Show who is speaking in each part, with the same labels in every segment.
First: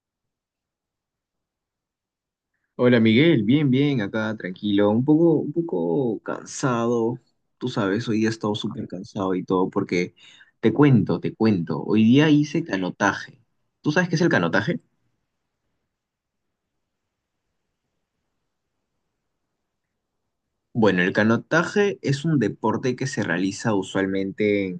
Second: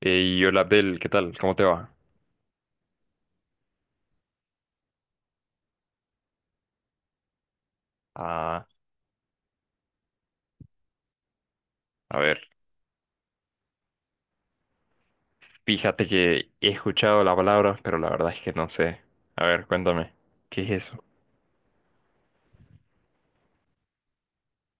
Speaker 1: Hey, hola Abdel, ¿qué tal? ¿Cómo te va?
Speaker 2: Hola Miguel, bien, bien, acá tranquilo, un poco cansado, tú sabes, hoy día he estado
Speaker 1: Ah,
Speaker 2: súper cansado y todo, porque te cuento, hoy
Speaker 1: a
Speaker 2: día
Speaker 1: ver,
Speaker 2: hice canotaje. ¿Tú sabes qué es el canotaje?
Speaker 1: fíjate que he escuchado la palabra, pero la verdad es que no sé. A ver, cuéntame, ¿qué es
Speaker 2: Bueno,
Speaker 1: eso?
Speaker 2: el canotaje es un deporte que se realiza usualmente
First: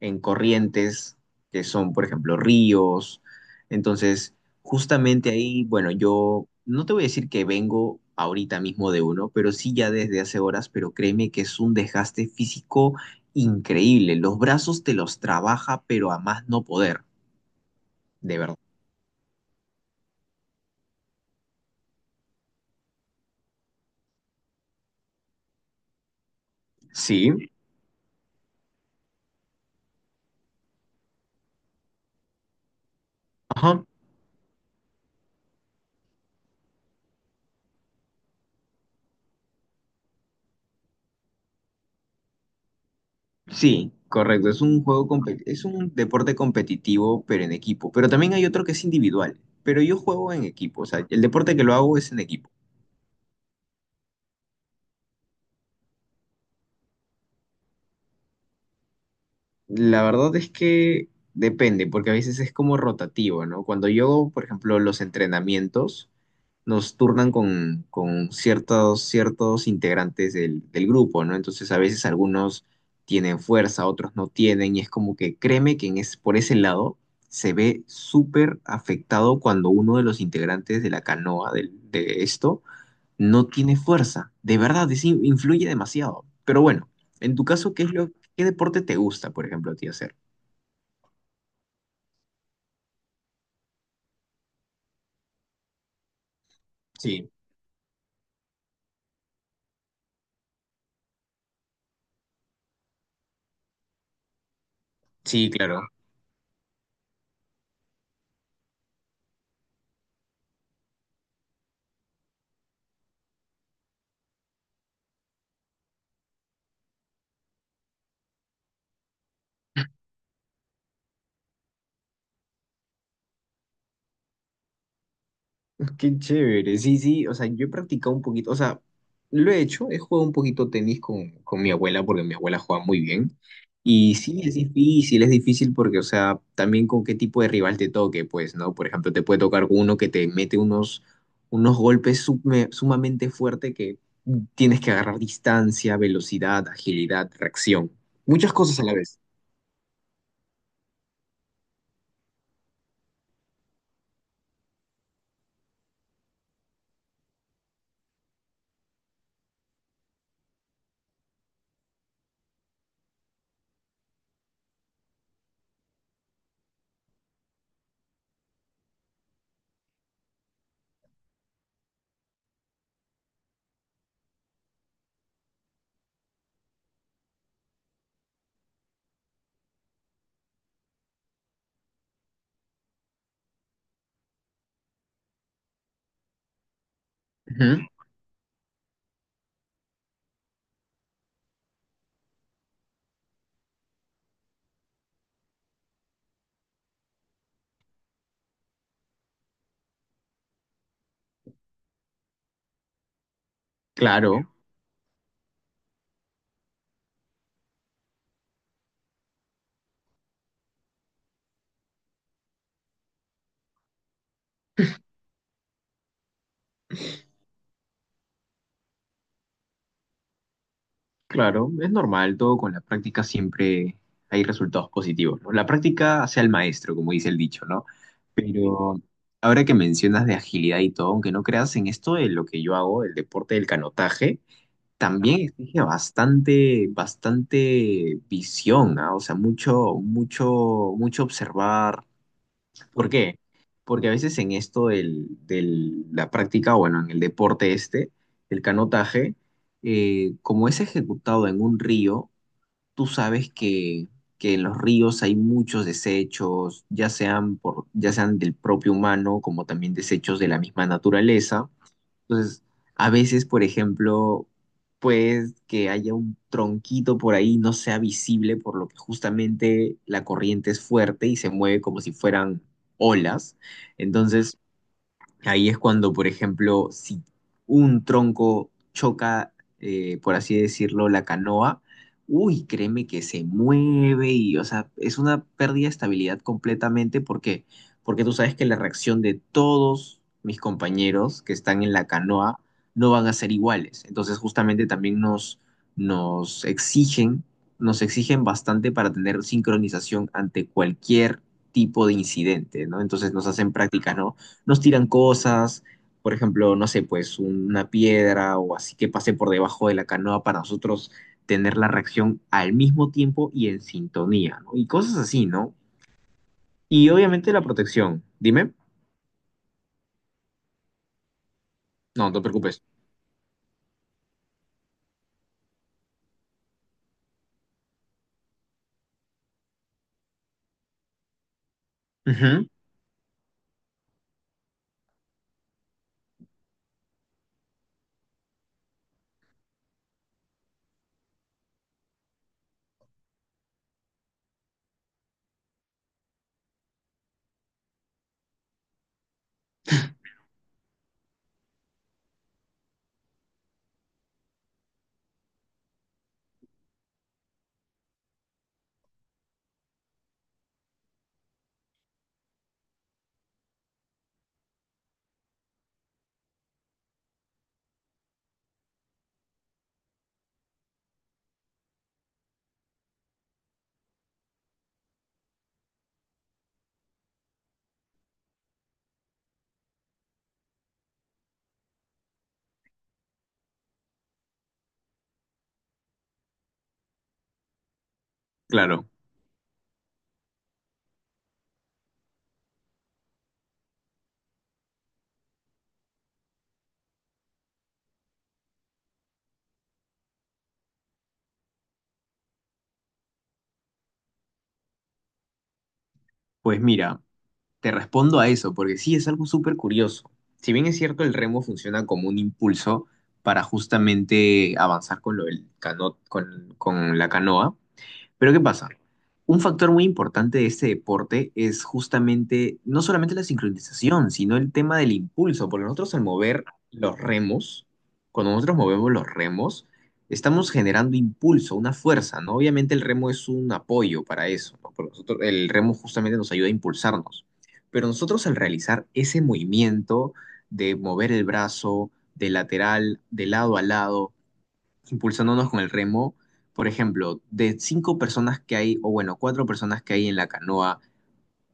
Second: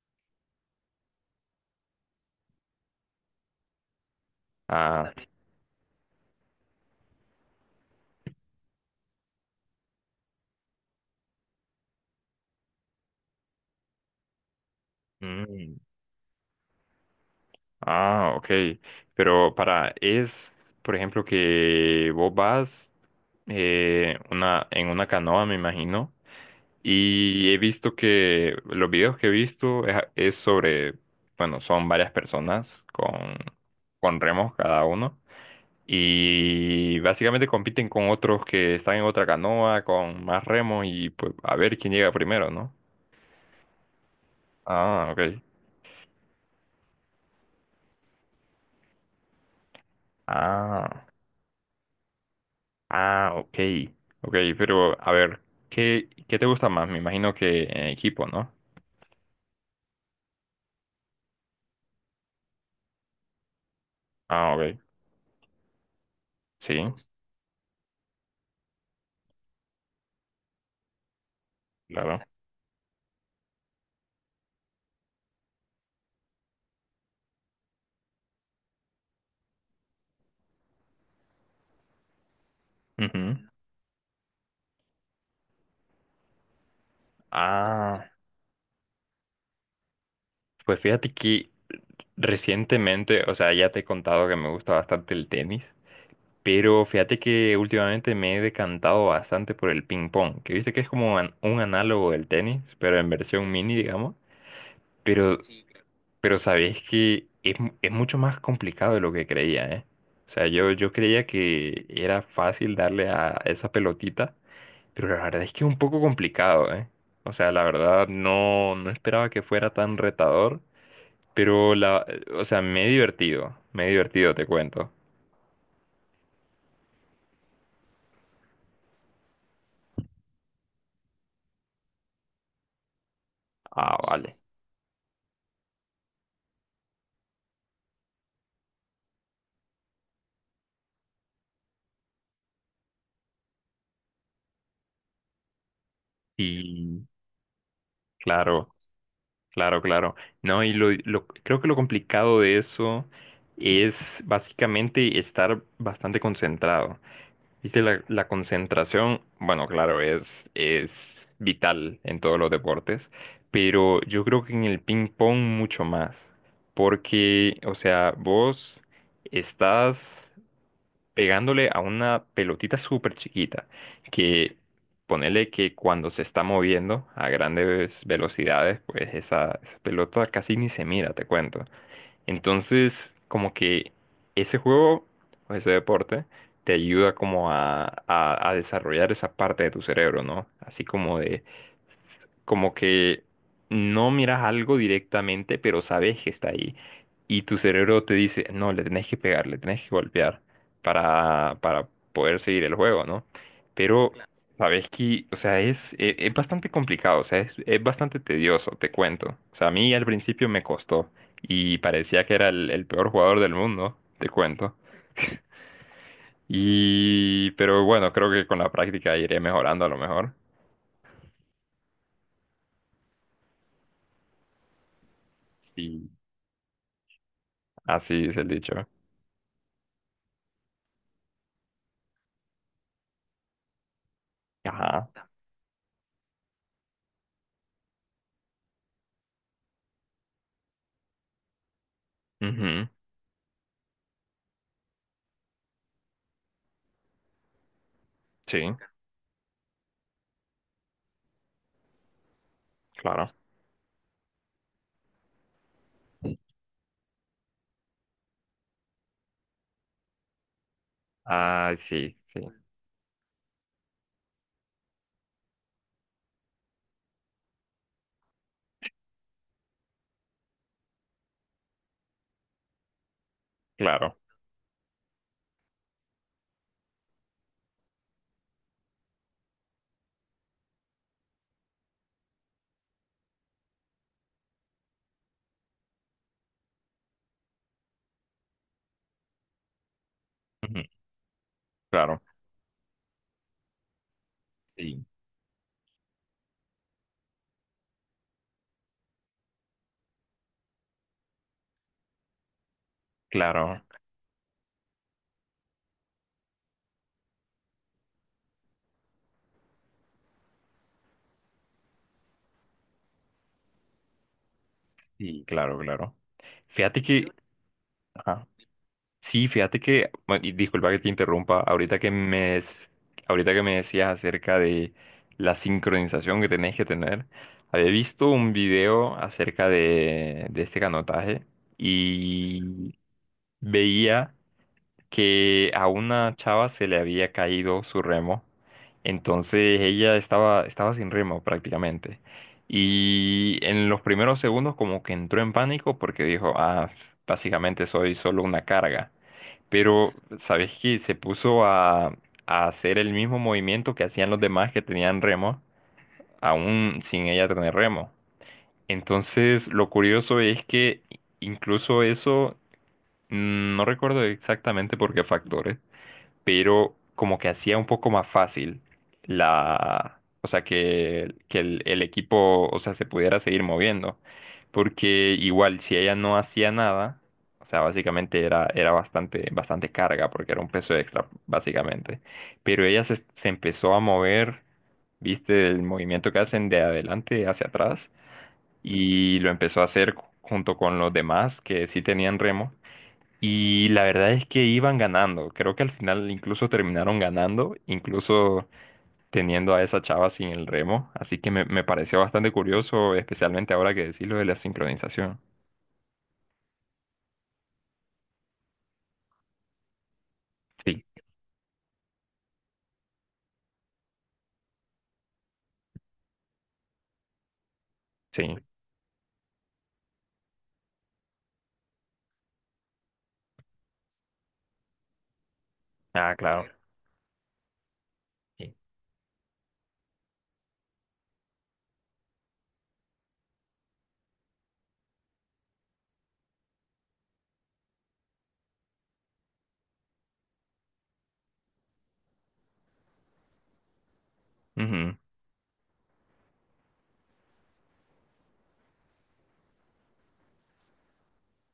Speaker 2: en corrientes, que son, por ejemplo, ríos. Entonces,
Speaker 1: Ah,
Speaker 2: justamente ahí, bueno, yo no te voy a decir que vengo ahorita mismo de uno, pero sí ya desde hace horas, pero créeme que es un desgaste físico increíble. Los brazos te los
Speaker 1: mm,
Speaker 2: trabaja, pero a más no poder,
Speaker 1: ah,
Speaker 2: de
Speaker 1: ok.
Speaker 2: verdad.
Speaker 1: Pero para, es, por ejemplo, que vos vas en una canoa, me imagino,
Speaker 2: Sí,
Speaker 1: y he visto que los videos que he visto es sobre, bueno, son varias personas
Speaker 2: ajá.
Speaker 1: con remos cada uno. Y básicamente compiten con otros que están en otra canoa, con más remos y pues a ver quién llega primero, ¿no?
Speaker 2: Sí, correcto. Es un
Speaker 1: Ah, ok.
Speaker 2: es un deporte competitivo, pero en equipo. Pero también hay otro que es individual. Pero yo juego en equipo, o
Speaker 1: Ah,
Speaker 2: sea, el deporte que lo hago es en equipo.
Speaker 1: ah, ok. Ok, pero a ver, ¿qué te gusta más? Me imagino que en equipo, ¿no?
Speaker 2: La verdad es que depende, porque a veces es como rotativo, ¿no? Cuando yo, por
Speaker 1: Ah, ok.
Speaker 2: ejemplo, los entrenamientos,
Speaker 1: Sí,
Speaker 2: nos turnan con ciertos integrantes del grupo, ¿no? Entonces a veces
Speaker 1: claro.
Speaker 2: algunos tienen fuerza, otros no tienen, y es como que créeme que en es, por ese lado se ve súper afectado cuando uno de los integrantes de la canoa de esto
Speaker 1: Ujú.
Speaker 2: no tiene fuerza. De verdad, influye demasiado. Pero bueno, en tu caso,
Speaker 1: Ah,
Speaker 2: ¿qué deporte te gusta, por ejemplo, a ti hacer?
Speaker 1: pues fíjate que recientemente, o sea, ya te he contado que me gusta bastante el tenis. Pero fíjate
Speaker 2: Sí,
Speaker 1: que últimamente me he decantado bastante por el ping pong, que viste que es como un análogo del tenis, pero en versión mini, digamos.
Speaker 2: sí,
Speaker 1: Sí, claro.
Speaker 2: claro.
Speaker 1: Pero sabéis que es mucho más complicado de lo que creía, ¿eh? O sea, yo creía que era fácil darle a esa pelotita, pero la verdad es que es un poco complicado, ¿eh? O sea, la verdad no esperaba que fuera tan retador, pero la, o sea, me he divertido, te cuento.
Speaker 2: Qué chévere, sí, sí, o sea, yo he practicado un poquito, o sea, lo he hecho, he jugado un poquito tenis con mi abuela porque mi abuela juega muy bien.
Speaker 1: Ah,
Speaker 2: Y
Speaker 1: vale.
Speaker 2: sí, es difícil porque, o sea, también con qué tipo de rival te toque, pues, ¿no? Por ejemplo, te puede tocar uno que te mete unos sumamente fuerte que tienes que agarrar distancia, velocidad,
Speaker 1: Sí,
Speaker 2: agilidad, reacción, muchas
Speaker 1: claro.
Speaker 2: cosas a la vez.
Speaker 1: Claro, claro. No, y creo que lo complicado de eso es básicamente estar bastante concentrado. Viste, la concentración, bueno, claro, es vital en todos los deportes, pero yo creo que en el ping pong mucho más, porque, o sea, vos estás pegándole a una pelotita súper chiquita que ponele que cuando se está moviendo a grandes velocidades, pues esa pelota casi ni se mira, te cuento. Entonces, como que ese juego o ese deporte te ayuda como
Speaker 2: Ujú,
Speaker 1: a desarrollar esa parte de tu cerebro, ¿no? Así como de, como que no miras algo directamente, pero sabes que está ahí. Y tu cerebro te dice, no, le tenés que pegar, le tenés que golpear para poder seguir el juego, ¿no? Pero
Speaker 2: claro.
Speaker 1: sabes que, o sea, es bastante complicado, o sea, es bastante tedioso, te cuento. O sea, a mí al principio me costó y parecía que era el peor jugador del mundo, te cuento. Y, pero bueno, creo que con la práctica iré mejorando a lo mejor.
Speaker 2: Claro, es normal, todo con la práctica siempre hay resultados positivos, ¿no? La
Speaker 1: Sí,
Speaker 2: práctica hace al maestro, como dice el dicho, ¿no?
Speaker 1: así es el dicho.
Speaker 2: Pero ahora que mencionas de agilidad y todo, aunque no creas en esto de lo que yo hago, el deporte del canotaje,
Speaker 1: Ajá.
Speaker 2: también exige bastante, bastante visión, ¿ah? O sea, mucho, mucho, mucho observar.
Speaker 1: Ujú.
Speaker 2: ¿Por qué? Porque a veces en esto la práctica, bueno, en el deporte este,
Speaker 1: Sí,
Speaker 2: el canotaje, como es ejecutado en un río, tú
Speaker 1: claro.
Speaker 2: sabes que en los ríos hay muchos desechos, ya sean por, ya sean del propio humano, como también desechos de la misma naturaleza.
Speaker 1: Ah, sí, sí,
Speaker 2: Entonces, a veces, por ejemplo, pues que haya un tronquito por ahí no sea visible, por lo que justamente la corriente es fuerte y se mueve como si fueran olas.
Speaker 1: claro.
Speaker 2: Entonces, ahí es cuando, por ejemplo, si un tronco choca, por así decirlo, la canoa, uy, créeme que se mueve y, o sea, es una pérdida de estabilidad completamente. ¿Por qué? Porque tú sabes que la reacción de todos mis
Speaker 1: Ujú.
Speaker 2: compañeros que están en la
Speaker 1: Claro,
Speaker 2: canoa no van a ser iguales. Entonces, justamente
Speaker 1: sí,
Speaker 2: también nos exigen, nos exigen bastante para tener sincronización ante cualquier tipo de incidente, ¿no? Entonces nos hacen
Speaker 1: claro,
Speaker 2: prácticas, ¿no? Nos tiran cosas, por ejemplo, no sé, pues una piedra o así que pase por debajo de la canoa para nosotros tener la reacción al mismo tiempo y en sintonía, ¿no? Y cosas
Speaker 1: sí,
Speaker 2: así, ¿no?
Speaker 1: claro, claro. Fíjate
Speaker 2: Y
Speaker 1: que,
Speaker 2: obviamente la protección.
Speaker 1: ajá.
Speaker 2: Dime.
Speaker 1: Sí, fíjate que, bueno, y disculpa que te interrumpa,
Speaker 2: No, no te preocupes.
Speaker 1: ahorita que me decías acerca de la sincronización que tenés que tener, había visto un video acerca de este canotaje
Speaker 2: Ujú,
Speaker 1: y veía que a una chava se le había caído su remo, entonces ella estaba sin remo prácticamente. Y en los primeros segundos como que entró en pánico porque dijo, ah, básicamente soy solo una carga. Pero, ¿sabes qué? Se puso a hacer el mismo movimiento que hacían los demás que tenían remo, aún sin ella tener remo. Entonces, lo curioso es que incluso eso, no recuerdo exactamente por qué factores, pero como que hacía un poco más fácil la, o sea, que el equipo, o sea, se pudiera seguir moviendo, porque igual si ella no hacía nada, o sea, básicamente era bastante, bastante carga, porque era un peso extra, básicamente, pero ella se empezó a mover, viste, el movimiento que hacen de adelante hacia atrás,
Speaker 2: claro.
Speaker 1: y lo empezó a hacer junto con los demás que sí tenían remo. Y la verdad es que iban ganando. Creo que al final incluso terminaron ganando, incluso teniendo a esa chava sin el remo. Así que me pareció bastante curioso, especialmente ahora que decís lo de la sincronización.
Speaker 2: Pues mira, te respondo a eso, porque sí es algo súper curioso. Si bien es
Speaker 1: Sí,
Speaker 2: cierto, el remo funciona como un impulso para justamente avanzar con con la canoa.
Speaker 1: sí.
Speaker 2: Pero ¿qué pasa? Un factor muy importante de este deporte es justamente no solamente la sincronización, sino el tema del impulso, porque nosotros al
Speaker 1: Ah,
Speaker 2: mover
Speaker 1: claro.
Speaker 2: los remos, cuando
Speaker 1: Sí.
Speaker 2: nosotros movemos los remos, estamos generando impulso, una fuerza, ¿no? Obviamente el remo es un apoyo para eso, ¿no? Porque nosotros, el remo justamente nos ayuda a impulsarnos, pero nosotros al realizar ese movimiento de mover el brazo de lateral, de lado a lado,
Speaker 1: Ujú,
Speaker 2: impulsándonos con el remo, por ejemplo, de cinco personas que hay, o bueno, cuatro personas que hay en la canoa,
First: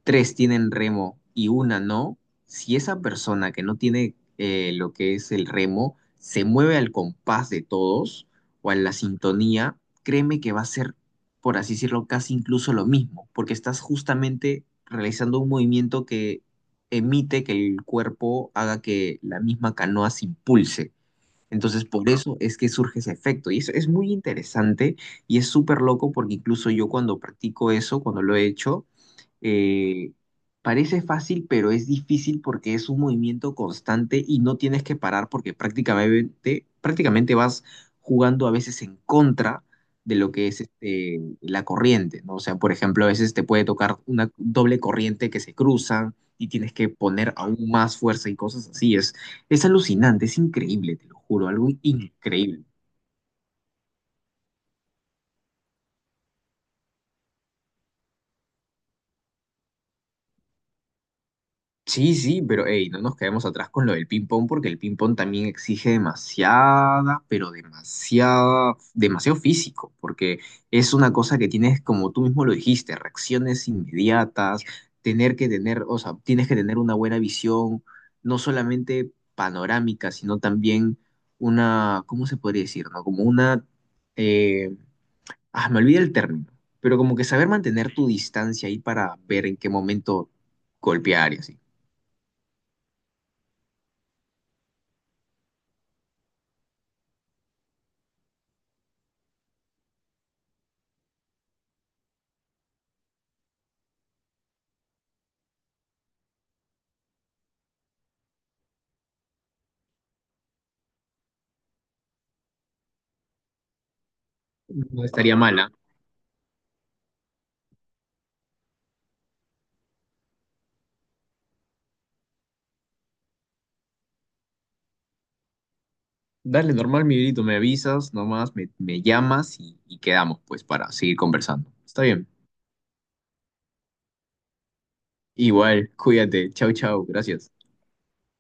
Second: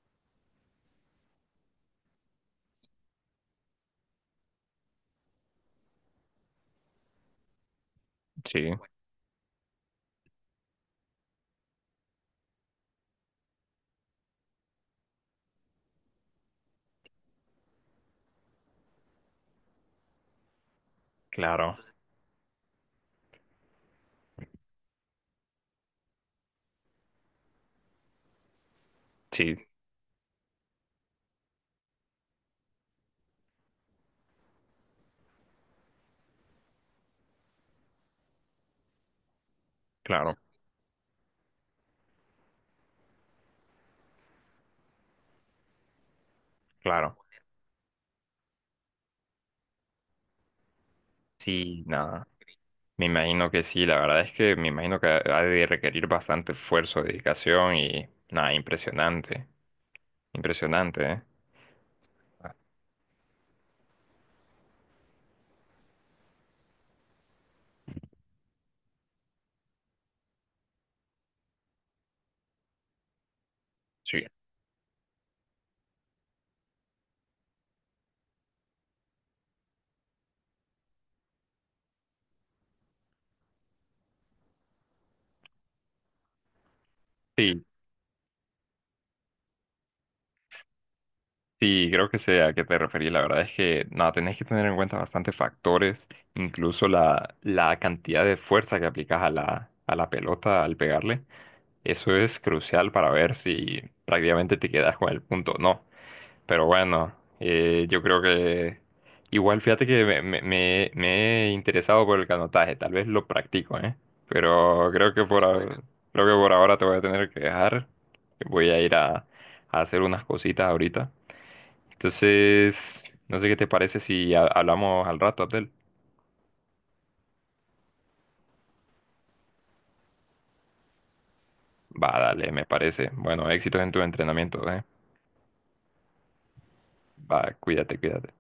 Speaker 2: tres tienen remo y una no, si esa persona que no tiene lo que es el remo se mueve al compás de todos
Speaker 1: sí,
Speaker 2: o a la sintonía, créeme que va a ser, por así decirlo, casi incluso lo mismo, porque estás justamente realizando un movimiento que emite que el cuerpo haga que la misma canoa se impulse.
Speaker 1: claro.
Speaker 2: Entonces, por eso es que surge ese efecto. Y eso es muy interesante y es súper loco porque incluso yo cuando practico eso, cuando lo he hecho,
Speaker 1: Sí,
Speaker 2: eh, parece fácil, pero es difícil porque es un movimiento constante y no tienes que parar porque prácticamente vas jugando a veces en contra de lo
Speaker 1: claro,
Speaker 2: que es este, la corriente, ¿no? O sea, por ejemplo, a veces te puede tocar una doble corriente que se cruzan y tienes que
Speaker 1: claro.
Speaker 2: poner aún más fuerza y cosas así. Es alucinante, es increíble, te lo juro, algo
Speaker 1: Sí, nada.
Speaker 2: increíble.
Speaker 1: Me imagino que sí. La verdad es que me imagino que ha de requerir bastante esfuerzo, dedicación y nada, impresionante. Impresionante, ¿eh?
Speaker 2: Sí, sí,
Speaker 1: Ah,
Speaker 2: pero hey, no nos quedemos atrás con lo del ping-pong porque el ping-pong también exige demasiada, pero demasiada, demasiado físico, porque es una cosa que tienes, como tú mismo lo dijiste, reacciones
Speaker 1: sí.
Speaker 2: inmediatas, tener que tener, o sea, tienes que tener una buena visión, no solamente panorámica, sino también una, ¿cómo se podría decir? ¿No? Como una, eh, me olvidé el término, pero como que saber
Speaker 1: Sí,
Speaker 2: mantener tu distancia ahí para ver en qué momento golpear y así.
Speaker 1: sí, creo que sé a qué te referís. La verdad es que nada, tenés que tener en cuenta bastantes factores, incluso la cantidad de fuerza que aplicas a a la pelota al pegarle. Eso es crucial para ver si prácticamente te quedas con el punto o no. Pero bueno, yo creo que igual fíjate que me he interesado por el canotaje, tal vez lo practico, ¿eh? Pero
Speaker 2: No
Speaker 1: creo que
Speaker 2: estaría mala.
Speaker 1: bueno, creo que por ahora te voy a tener que dejar. Voy a ir a hacer unas cositas ahorita. Entonces, no sé qué te parece si hablamos al rato, Abdel.
Speaker 2: Dale, normal, mi grito, me avisas, nomás me llamas y quedamos, pues, para seguir conversando. Está
Speaker 1: Va,
Speaker 2: bien.
Speaker 1: dale, me parece. Bueno, éxitos en tu entrenamiento, ¿eh?
Speaker 2: Igual, cuídate. Chau, chau. Gracias.
Speaker 1: Va, cuídate, cuídate.